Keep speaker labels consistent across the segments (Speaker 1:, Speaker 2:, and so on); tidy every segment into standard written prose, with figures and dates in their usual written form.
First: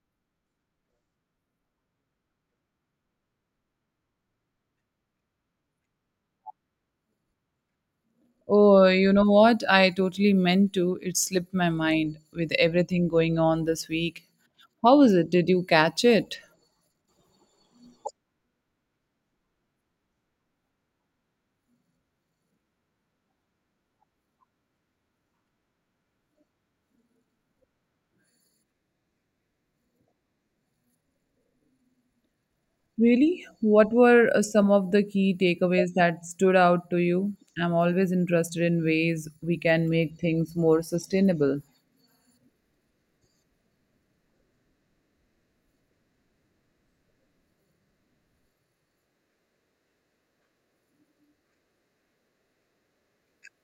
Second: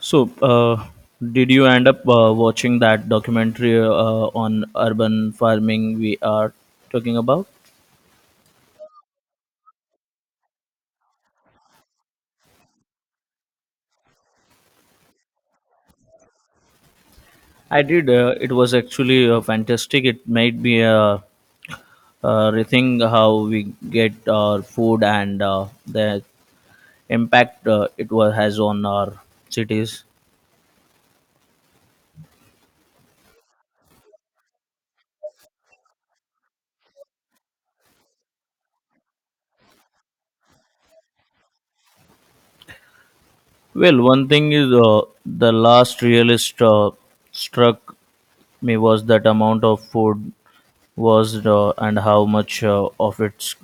Speaker 1: So, uh, did you end up watching that documentary on urban farming we are talking about?
Speaker 2: Oh, you know what? I totally meant to. It slipped my mind with everything going on this week. How was it? Did you catch it?
Speaker 1: I did. It was actually fantastic. It made me rethink how we get our food and the impact has on our cities.
Speaker 2: Really? What were some of the key takeaways that stood out to you? I'm always interested in ways we can make things more sustainable.
Speaker 1: Well, one thing is the last realist struck me was that amount of food was and how much of it's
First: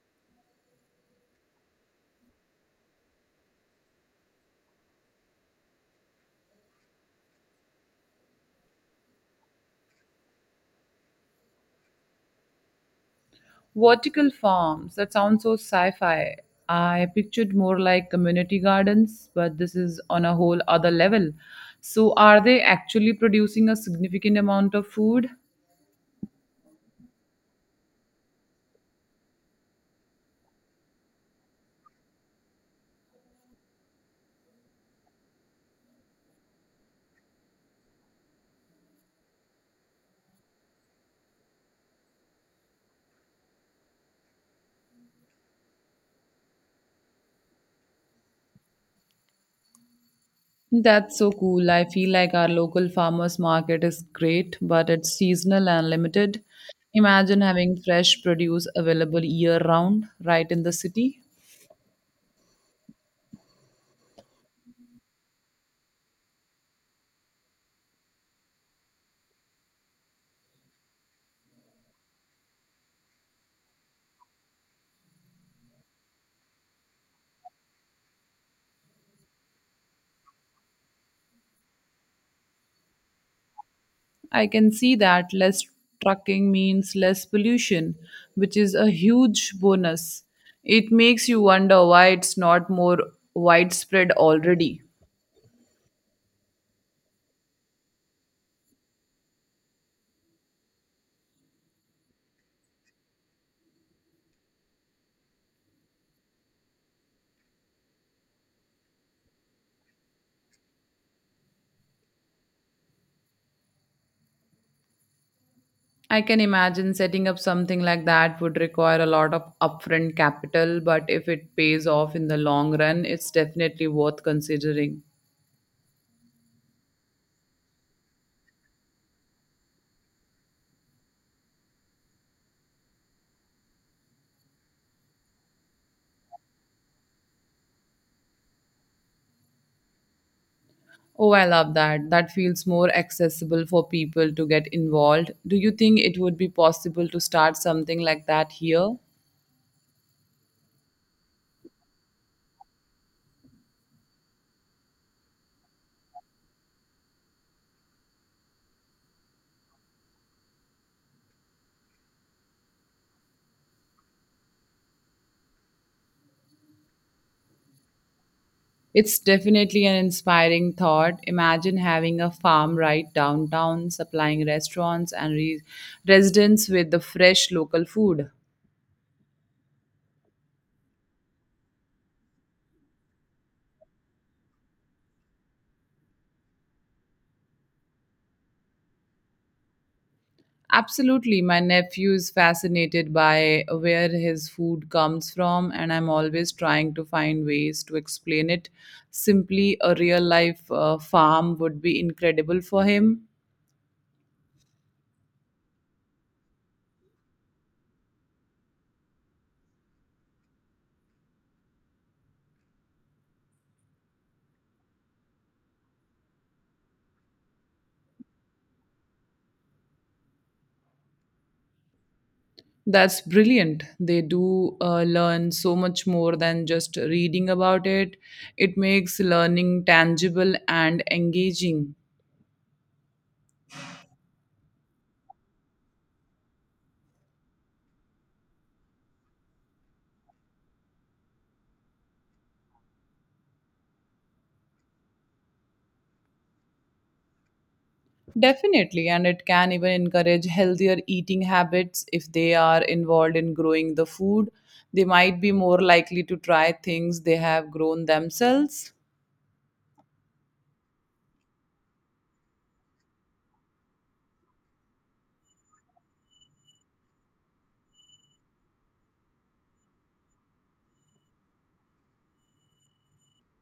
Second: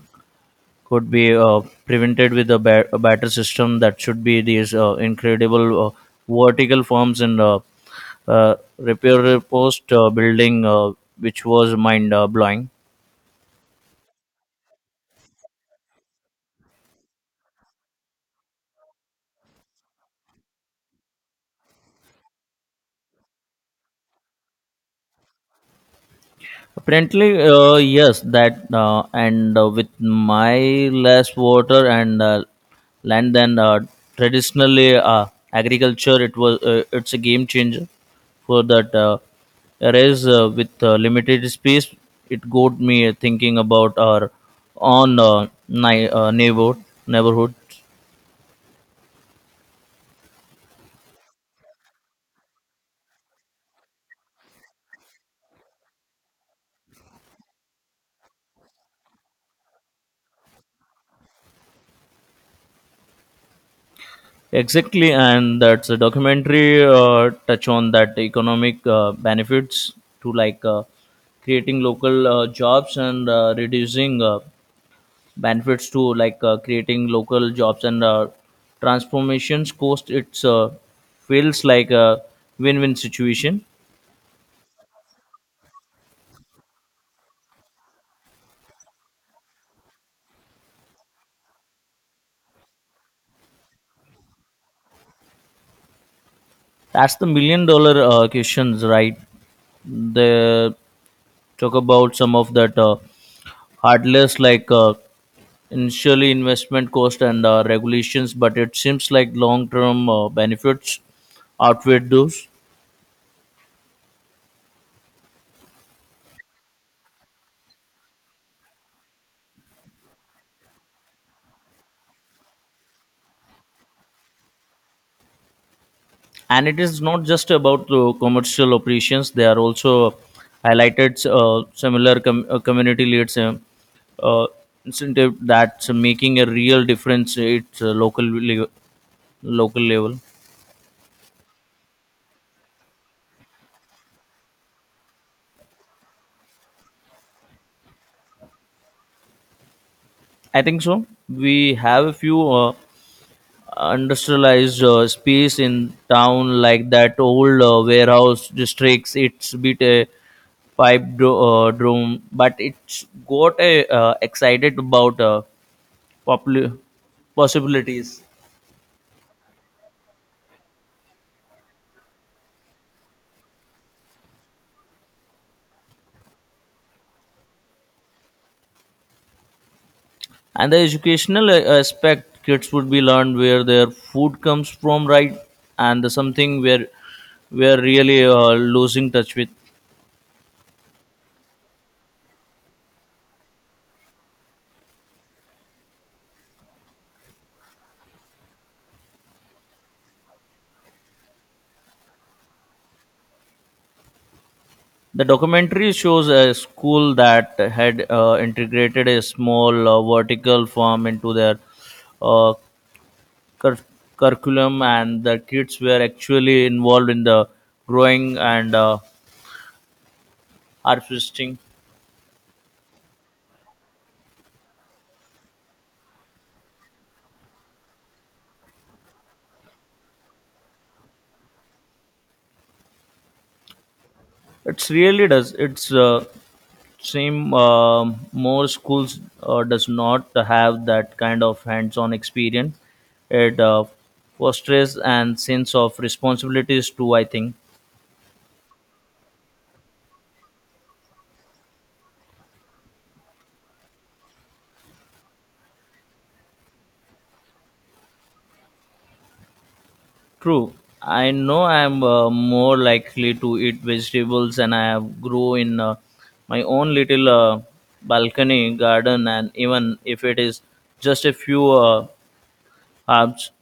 Speaker 1: could be prevented with a better system that should be these incredible vertical forms and repair post building which was mind blowing.
Speaker 2: Vertical farms, that sounds so sci fi. I pictured more like community gardens, but this is on a whole other level. So, are they actually producing a significant amount of food?
Speaker 1: Apparently, yes, that and with my less water and land than traditionally agriculture, it's a game changer for that. Whereas with limited space, it got me thinking about our own neighborhood.
Speaker 2: That's so cool. I feel like our local farmers market is great, but it's seasonal and limited. Imagine having fresh produce available year round right in the city.
Speaker 1: Exactly, and that's a documentary touch on that economic benefits to creating local jobs and reducing benefits to creating local jobs and transformations cost. It's feels like a win-win situation.
Speaker 2: I can see that less trucking means less pollution, which is a huge bonus. It makes you wonder why it's not more widespread already.
Speaker 1: That's the million dollar questions, right? They talk about some of that. Heartless like initially investment cost and regulations, but it seems like long term benefits outweigh those.
Speaker 2: I can imagine setting up something like that would require a lot of upfront capital, but if it pays off in the long run, it's definitely worth considering.
Speaker 1: And it is not just about the commercial operations, they are also highlighted similar com- community leads uh, incentive that's making a real difference at local level.
Speaker 2: Oh, I love that. That feels more accessible for people to get involved. Do you think it would be possible to start something like that here?
Speaker 1: I think so. We have a few industrialized space in town, like that old warehouse districts. It's bit a pipe drum, but it's got a excited about popul- possibilities.
Speaker 2: It's definitely an inspiring thought. Imagine having a farm right downtown, supplying restaurants and residents with the fresh local food.
Speaker 1: And the educational aspect, kids would be learned where their food comes from, right? And the something where we're really losing touch with.
Speaker 2: Absolutely. My nephew is fascinated by where his food comes from, and I'm always trying to find ways to explain it. Simply, a real life farm would be incredible for him.
Speaker 1: The documentary shows a school that had integrated a small vertical farm into their uh, cur- curriculum, and the kids were actually involved in the growing and harvesting.
Speaker 2: That's brilliant. They do learn so much more than just reading about it, it makes learning tangible and engaging.
Speaker 1: It's really does. It's seem more schools does not have that kind of hands-on experience. It fosters and sense of responsibilities too, I think.
Speaker 2: Definitely, and it can even encourage healthier eating habits if they are involved in growing the food. They might be more likely to try things they have grown themselves.
Speaker 1: True. I know I'm more likely to eat vegetables and I have grow in my own little balcony garden, and even if it is just a few herbs.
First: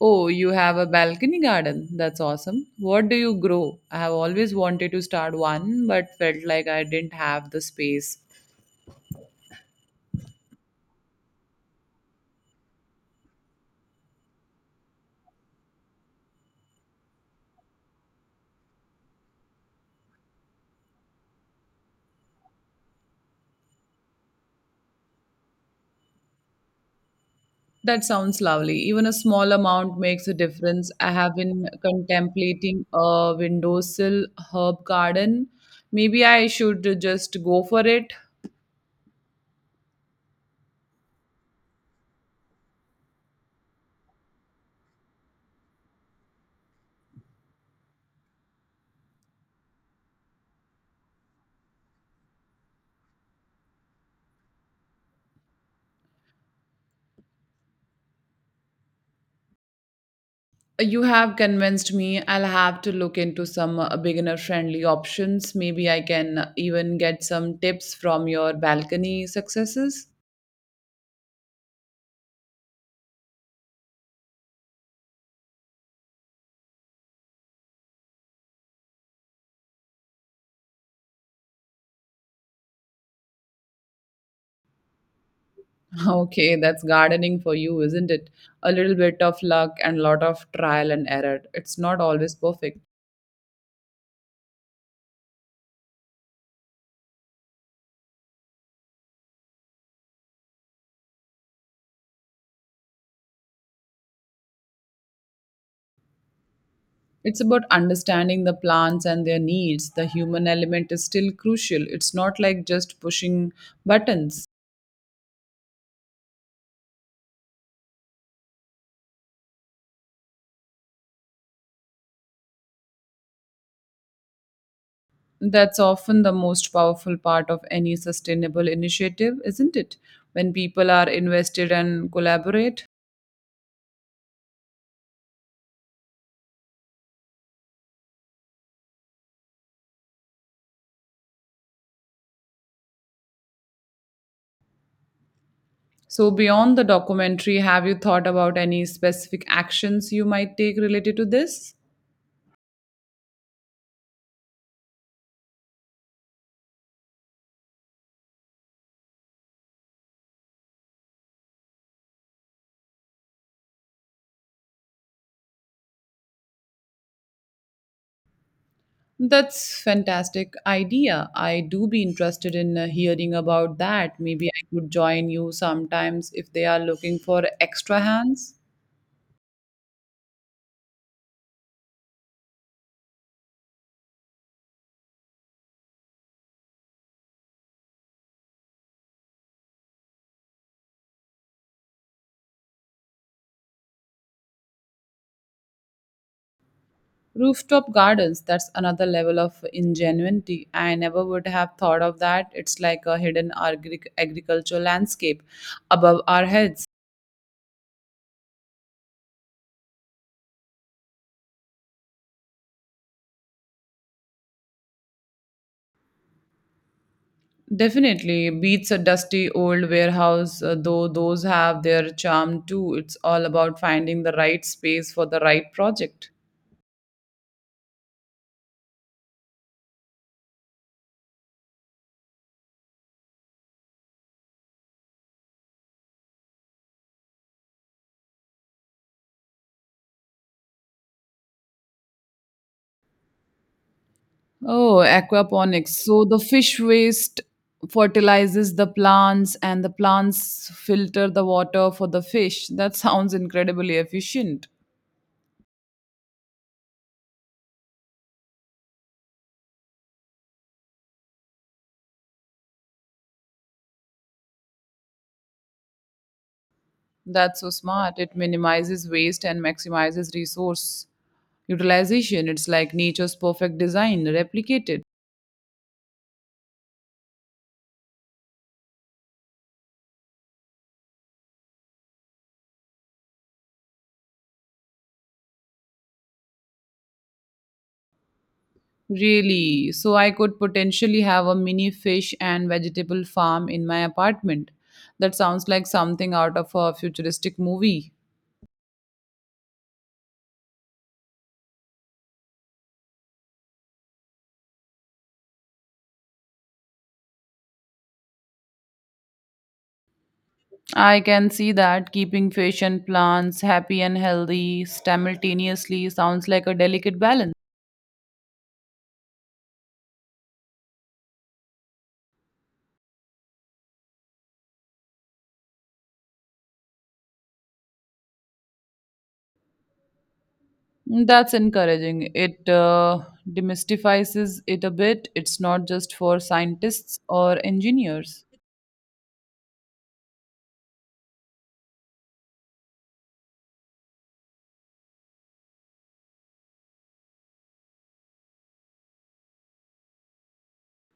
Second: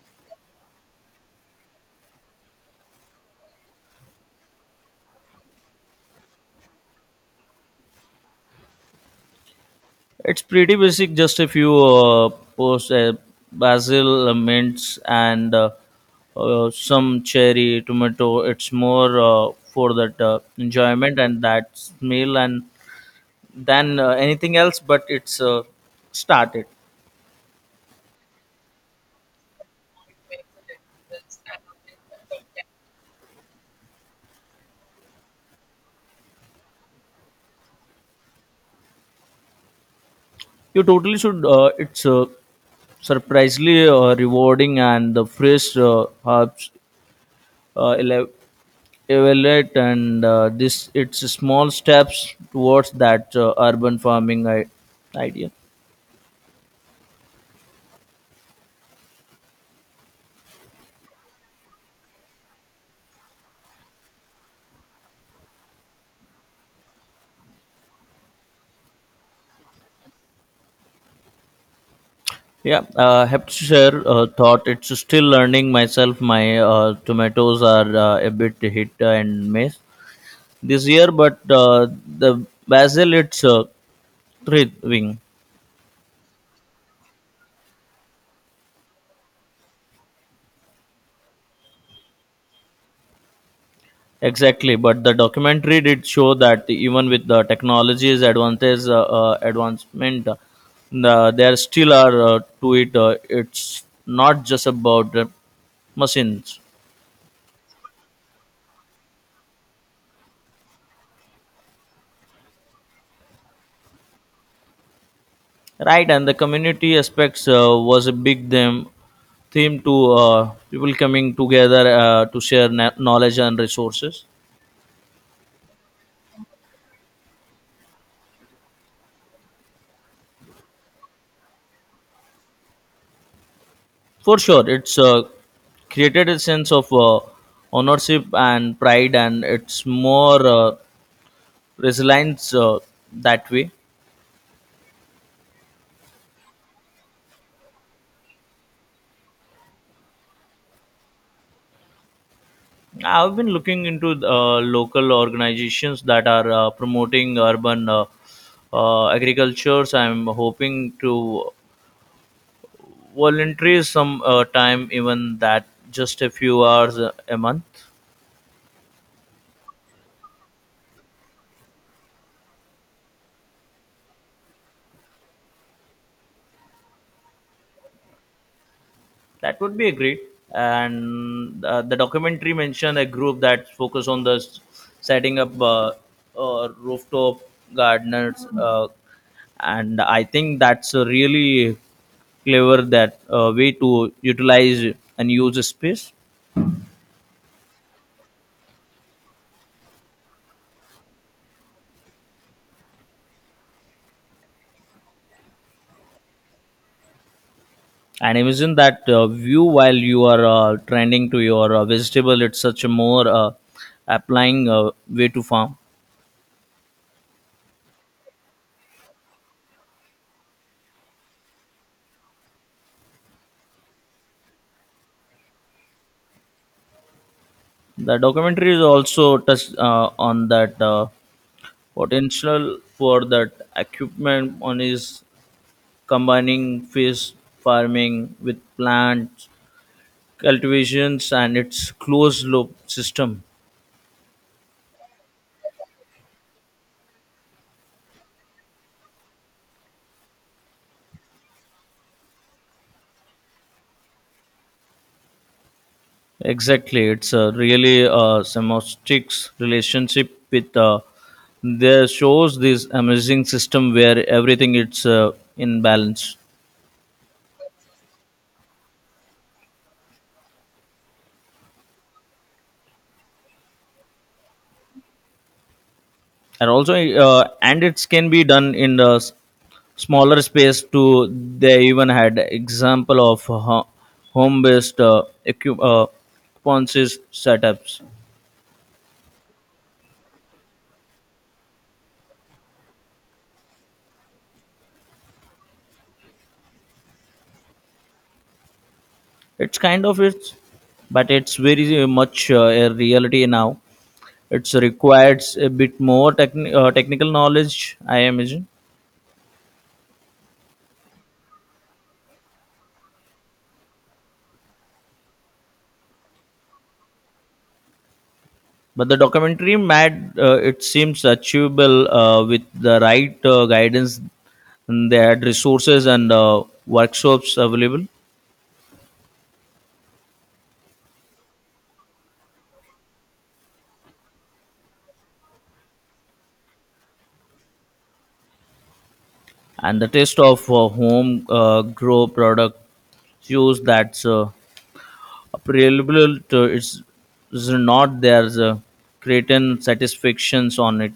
Speaker 2: Oh, you have a balcony garden. That's awesome. What do you grow? I have always wanted to start one, but felt like I didn't have the space.
Speaker 1: It's pretty basic, just a few post basil mints and some cherry tomato. It's more for that enjoyment and that smell and than anything else, but it's started.
Speaker 2: That sounds lovely. Even a small amount makes a difference. I have been contemplating a windowsill herb garden. Maybe I should just go for it.
Speaker 1: You totally should. It's surprisingly rewarding, and the fresh herbs uh, ele- evaluate and this it's small steps towards that urban farming idea.
Speaker 2: You have convinced me. I'll have to look into some beginner-friendly options. Maybe I can even get some tips from your balcony successes.
Speaker 1: Yeah, have to share thought. It's still learning myself. My tomatoes are a bit hit and miss this year, but the basil it's thriving.
Speaker 2: Okay, that's gardening for you, isn't it? A little bit of luck and lot of trial and error. It's not always perfect.
Speaker 1: Exactly, but the documentary did show that even with the technology's advantage, advancement, there still are to it. It's not just about machines,
Speaker 2: It's about understanding the plants and their needs. The human element is still crucial. It's not like just pushing buttons.
Speaker 1: right? And the community aspects was a big theme to people coming together to share knowledge and resources.
Speaker 2: That's often the most powerful part of any sustainable initiative, isn't it? When people are invested and collaborate.
Speaker 1: For sure, it's created a sense of ownership and pride, and it's more. Resilience that way.
Speaker 2: So, beyond the documentary, have you thought about any specific actions you might take related to this?
Speaker 1: I've been looking into local organizations that are promoting urban agriculture. So I'm hoping to volunteer some time, even that just a few hours a month.
Speaker 2: That's fantastic idea. I do be interested in hearing about that. Maybe I could join you sometimes if they are looking for extra hands.
Speaker 1: That would be a great. And the documentary mentioned a group that focused on setting up rooftop gardeners, and I think that's a really clever that way to utilize and use the space.
Speaker 2: Rooftop gardens, that's another level of ingenuity. I never would have thought of that. It's like a hidden agricultural landscape above our heads.
Speaker 1: And imagine that view while you are tending to your vegetable. It's such a more applying way to farm.
Speaker 2: Definitely beats a dusty old warehouse, though those have their charm too. It's all about finding the right space for the right project.
Speaker 1: The documentary is also touched on that. Potential for that equipment on is combining fish farming with plant cultivations and its closed loop system.
Speaker 2: Oh, aquaponics. So the fish waste fertilizes the plants and the plants filter the water for the fish. That sounds incredibly efficient.
Speaker 1: Exactly, it's a really semiotics relationship with there shows this amazing system where everything it's in balance.
Speaker 2: That's so smart. It minimizes waste and maximizes resource utilization. It's like nature's perfect design replicated.
Speaker 1: And also and it can be done in the smaller space too. They even had example of home based equi- uh, ponces setups.
Speaker 2: Really? So I could potentially have a mini fish and vegetable farm in my apartment. That sounds like something out of a futuristic movie.
Speaker 1: It's kind of it's, but it's very much a reality now. It's requires a bit more technical knowledge, I imagine.
Speaker 2: I can see that keeping fish and plants happy and healthy simultaneously sounds like a delicate balance.
Speaker 1: But the documentary mad, it seems achievable with the right guidance. And they had resources and workshops available,
Speaker 2: Mm, that's encouraging. It demystifies it a bit. It's not just for scientists or engineers.
Speaker 1: and the taste of home grow product shows that's available to it's, is not there's a creating satisfactions on it.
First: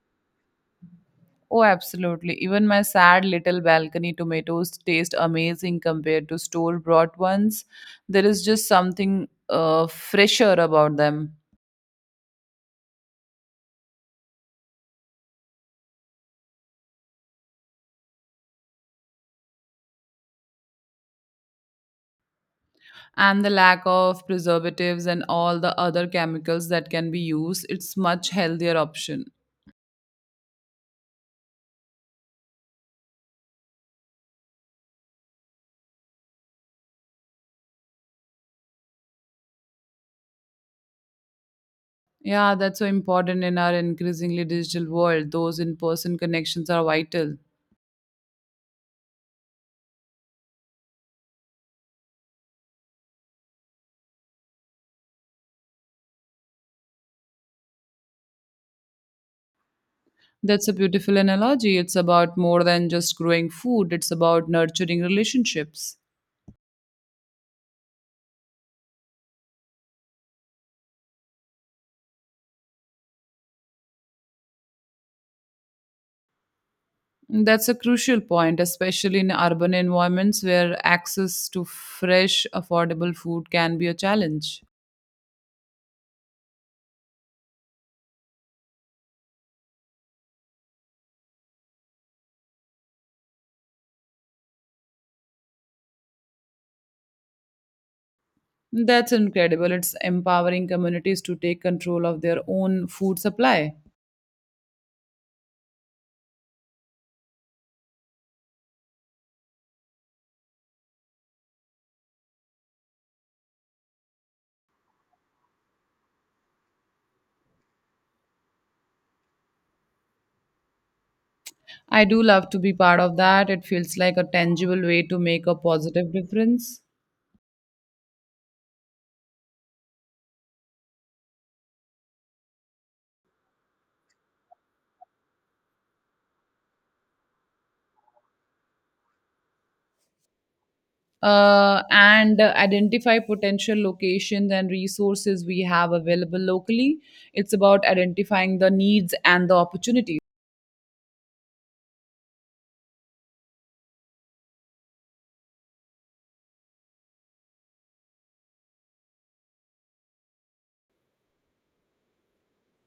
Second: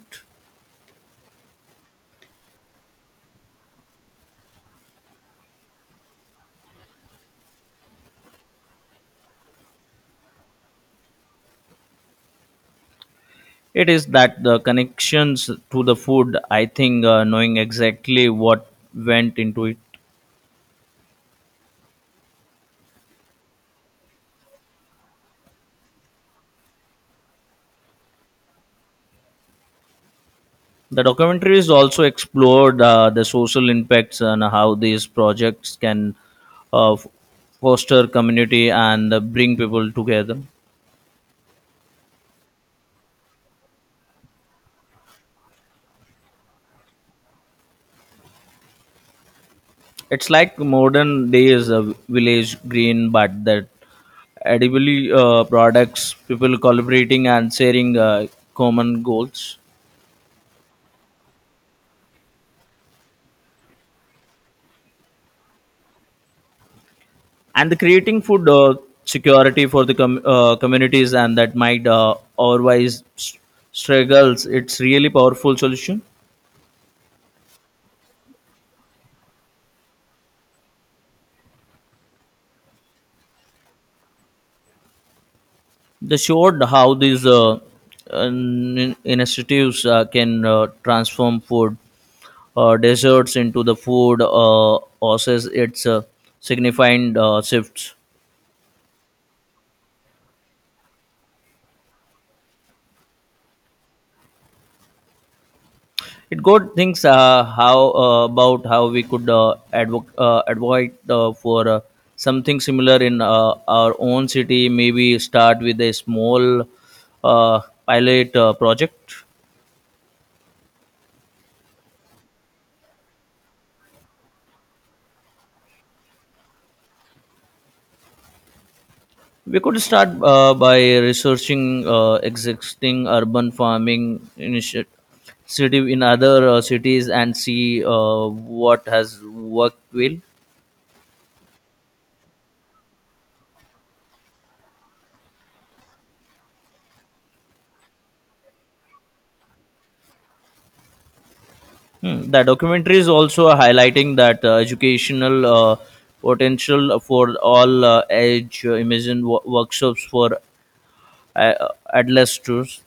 Speaker 2: Oh, absolutely. Even my sad little balcony tomatoes taste amazing compared to store bought ones. There is just something fresher about them.
Speaker 1: It is that the connections to the food, I think, knowing exactly what went into it.
Speaker 2: And the lack of preservatives and all the other chemicals that can be used, it's much healthier option.
Speaker 1: The documentaries also explored the social impacts and how these projects can uh, f- foster community and bring people together.
Speaker 2: Yeah, that's so important in our increasingly digital world. Those in person connections are vital.
Speaker 1: It's like modern days village green, but that edibly products, people collaborating and sharing common goals,
Speaker 2: That's a beautiful analogy. It's about more than just growing food, it's about nurturing relationships.
Speaker 1: and the creating food security for the communities and that might otherwise struggles. It's really powerful solution.
Speaker 2: That's a crucial point, especially in urban environments where access to fresh, affordable food can be a challenge.
Speaker 1: They showed how these initiatives can transform food deserts into the food oasis. It's signifying shifts.
Speaker 2: That's incredible. It's empowering communities to take control of their own food supply.
Speaker 1: It got things how about how we could advocate for something similar in our own city. Maybe start with a small pilot project.
Speaker 2: I do love to be part of that. It feels like a tangible way to make a positive difference.
Speaker 1: We could start by researching existing urban farming initiative in other cities and see what has worked well.
Speaker 2: And identify potential locations and resources we have available locally. It's about identifying the needs and the opportunities.
Speaker 1: Hmm. The documentary is also highlighting that educational potential for all age immersion workshops for uh, adolescents.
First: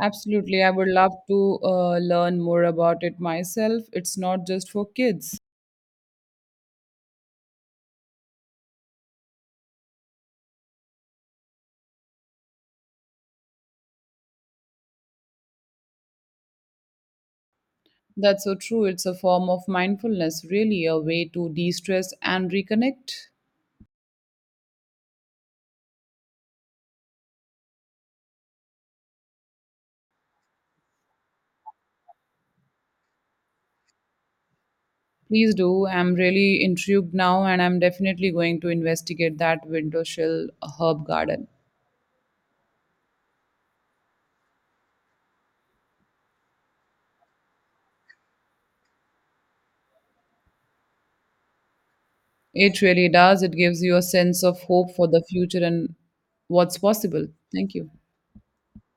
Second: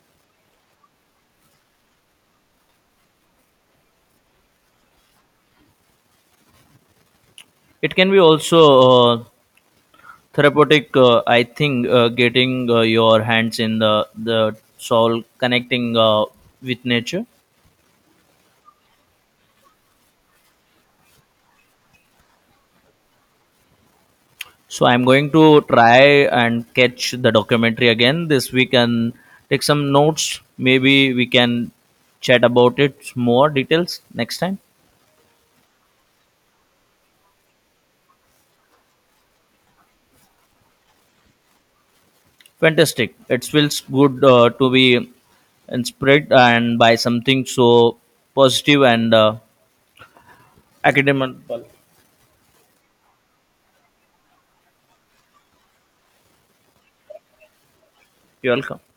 Speaker 2: Absolutely, I would love to learn more about it myself. It's not just for kids.
Speaker 1: It can be also therapeutic, I think, getting your hands in the soul, connecting with nature.
Speaker 2: That's so true. It's a form of mindfulness, really, a way to de stress and reconnect.
Speaker 1: So I'm going to try and catch the documentary again this week and take some notes. Maybe we can chat about it more details next time.
Speaker 2: Please do. I'm really intrigued now, and I'm definitely going to investigate that window sill herb garden.
Speaker 1: Fantastic. It feels good to be inspired and by something so positive and academical.
Speaker 2: It really does. It gives you a sense of hope for the future and what's possible. Thank you.
Speaker 1: You're welcome.